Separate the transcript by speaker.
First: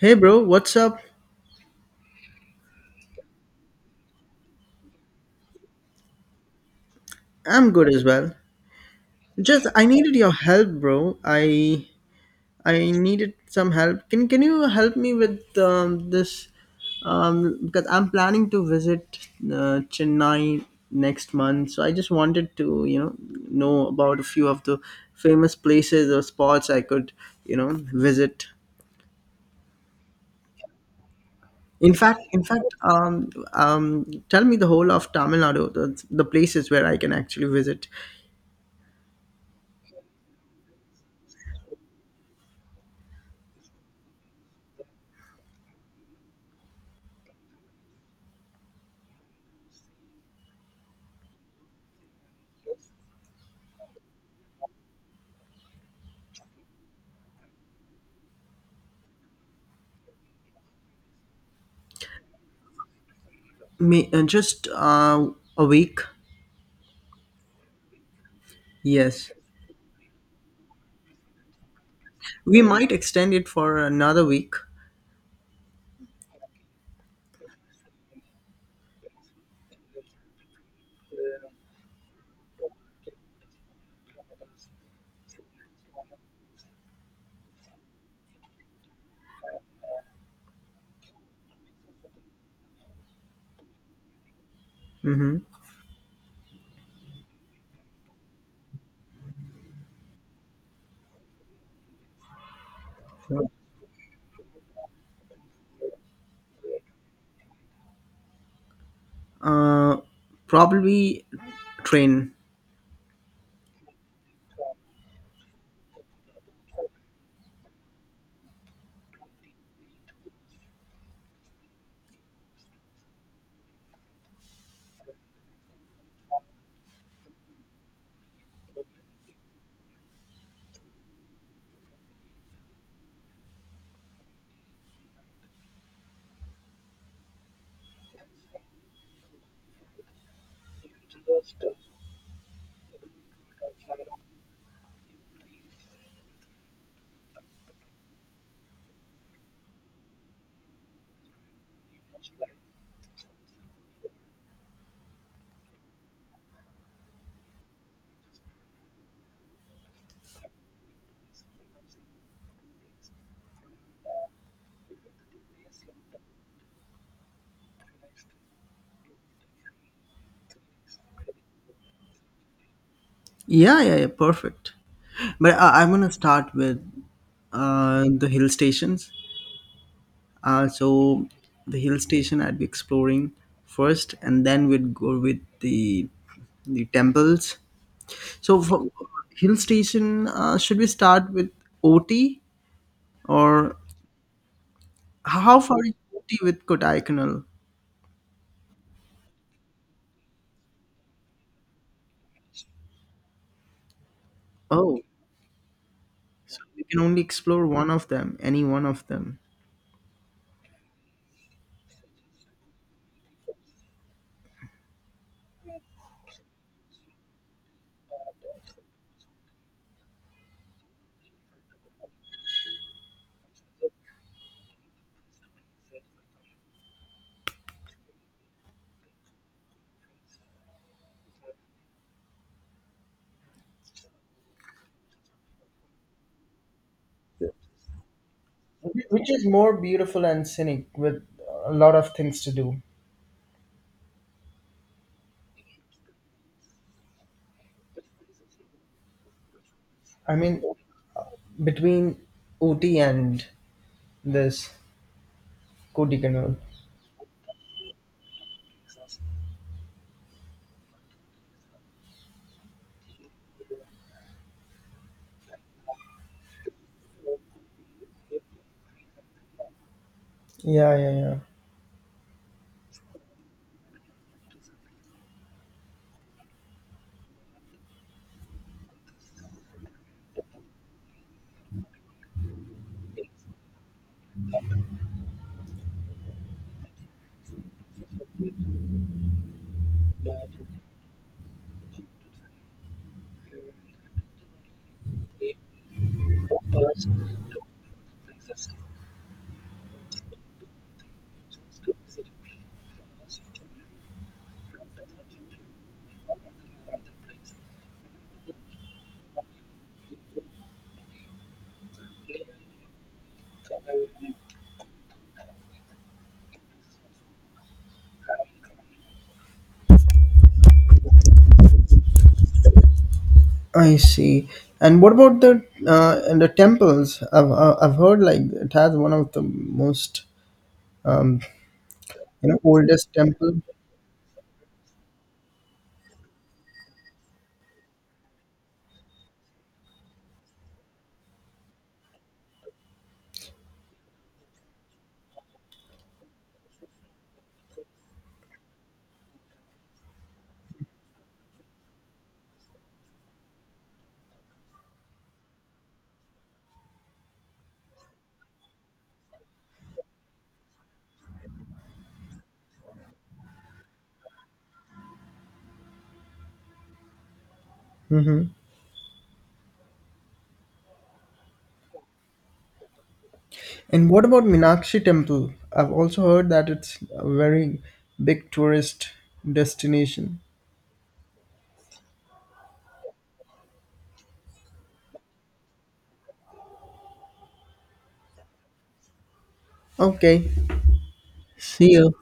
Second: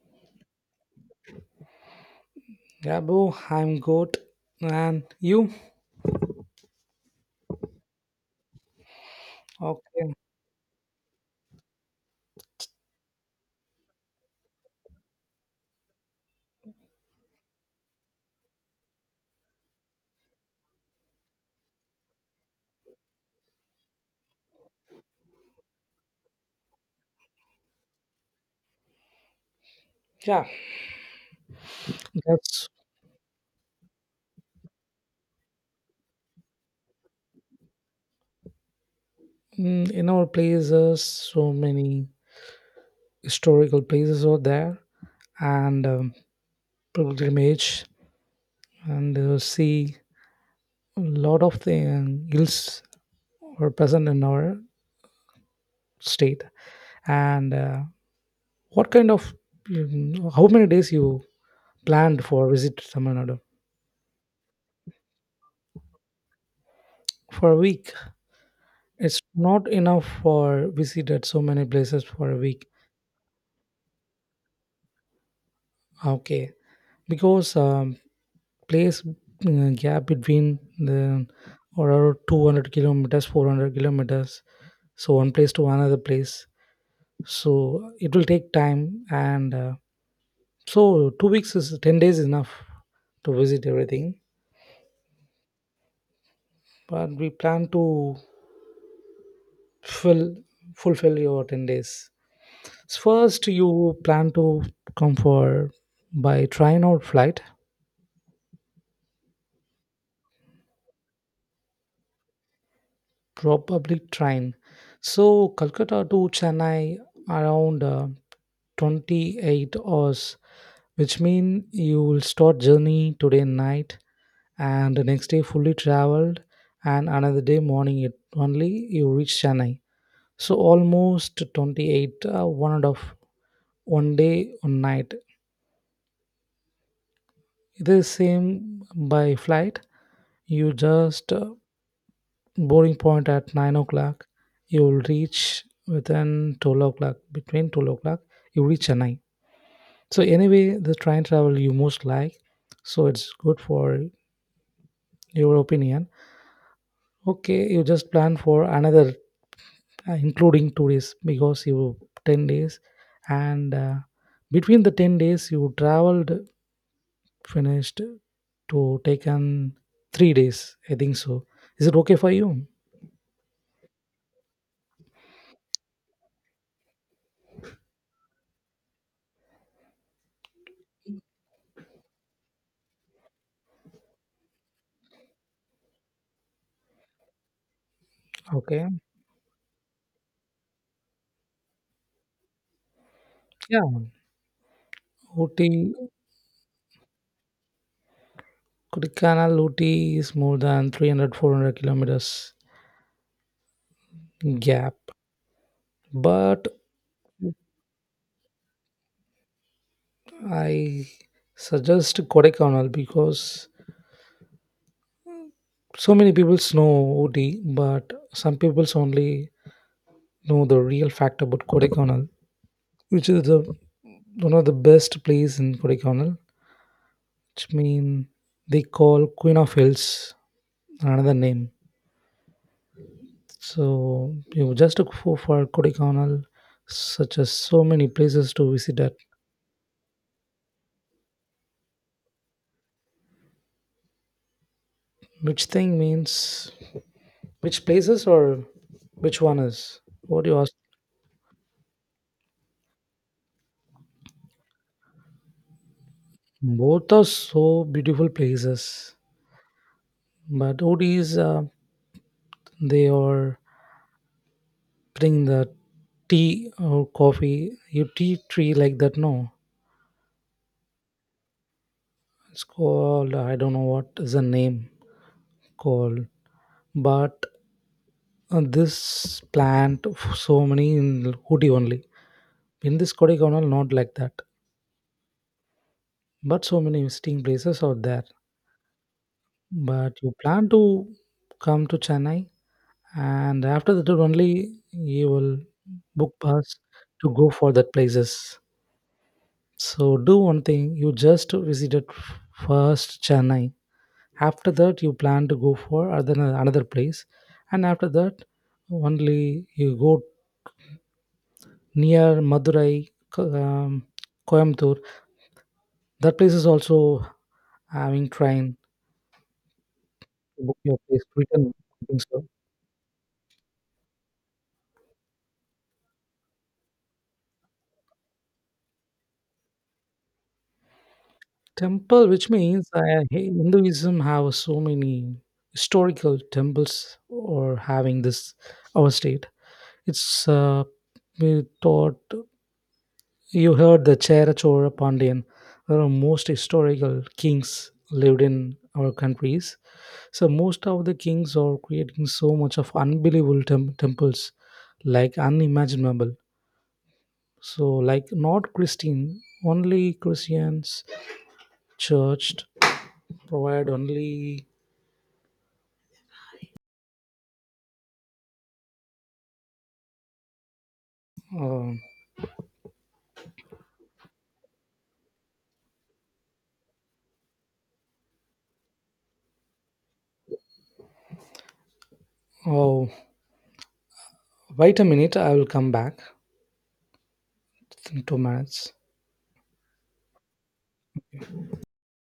Speaker 1: Hey bro, what's up?
Speaker 2: Yeah, bro, I'm good. And you?
Speaker 1: I'm good as well. Just I
Speaker 2: Okay.
Speaker 1: needed your help, bro. I needed some help. Can you help me with this? Because I'm planning to visit Chennai next month, so I just wanted to know about a few of the famous places or spots I could visit.
Speaker 2: Yeah, that's
Speaker 1: Tell me the whole of Tamil Nadu, the places where I can actually visit.
Speaker 2: in our places, so many historical places are there, and pilgrimage, and see a lot of the hills are present in our state. And what kind of, how many days you planned for visit Tamil Nadu?
Speaker 1: Just a week.
Speaker 2: For a week. It's
Speaker 1: Yes.
Speaker 2: not enough for visited so many places for a
Speaker 1: We
Speaker 2: week.
Speaker 1: might extend it for another week.
Speaker 2: Okay. Because place gap between the around 200 kilometers 400 kilometers, so one place to another place, so it will take time. And so 2 weeks is 10 days enough to visit everything,
Speaker 1: Hmm.
Speaker 2: but we plan to fill fulfill your 10 days. First you plan to come for by train or flight?
Speaker 1: Uh, Probably train.
Speaker 2: Probably train. So Calcutta to Chennai around 28 hours, which mean you will start journey today night, and the next day fully traveled, and another day morning it only you reach Chennai. So almost 28, one and of one day, one night. It is same by flight. You just boarding point at 9 o'clock, you will reach within 12 o'clock, between 12 o'clock you reach Chennai. So anyway, the train travel you most like, so it's good for your opinion. Okay, you just plan for another including 2 days, because you 10 days, and between the 10 days you traveled finished, to taken 3 days I think so. Is it okay for you?
Speaker 1: Yeah, yeah, yeah. Perfect. But I'm going to start with the hill stations. So the hill station I'd be exploring first, and then we'd go with the temples. So
Speaker 2: Okay.
Speaker 1: for hill station, should we start with OT or
Speaker 2: Yeah.
Speaker 1: How
Speaker 2: Ooty,
Speaker 1: far is Ooty with Kodaikanal?
Speaker 2: Kodaikanal, Ooty is more than 300 400 kilometers gap,
Speaker 1: Oh, so
Speaker 2: but
Speaker 1: we can only explore one of them, any one of them.
Speaker 2: I suggest Kodaikanal, because so many people know Ooty, but some people only know the real fact about Kodaikanal, which is the one of the best place in Kodaikanal, which mean they call Queen of Hills, another name. So you just go for Kodaikanal, such as so many places to visit at.
Speaker 1: Which is more beautiful and scenic with a lot of things to do.
Speaker 2: Which thing means, which places, or which one is?
Speaker 1: I
Speaker 2: What do you
Speaker 1: mean,
Speaker 2: ask?
Speaker 1: between Ooty and this Kodaikanal.
Speaker 2: Both are so beautiful places, but Odis, they are putting the tea or coffee, you tea tree like that. No,
Speaker 1: Yeah, yeah, yeah.
Speaker 2: it's called, I don't know what is the name called, but this plant so many in Ooty only. In this Kodaikanal, not like that, but so many interesting places out there. But you plan to come to Chennai, and after that only you will book pass to go for that places. So do one thing, you just visited first Chennai, after that you plan to go for other another place, and after that only you go near Madurai, Coimbatore. That place is also having train, book your place return.
Speaker 1: I see. And what about the and the temples? I've heard like it has one of the most um,
Speaker 2: Temple, which means
Speaker 1: oldest temple.
Speaker 2: Hinduism have so many historical temples or having this our state. It's we thought you heard the Chera Chora Pandian, one of most historical kings lived in our countries. So most of the kings are creating so much of unbelievable temples, like unimaginable. So like not Christian, only Christians church provide only.
Speaker 1: Hmm.
Speaker 2: Um,
Speaker 1: And what about Meenakshi Temple? I've also heard that it's a very big tourist destination.
Speaker 2: oh, wait a minute. I will come back in 2 minutes.
Speaker 1: Okay, see you.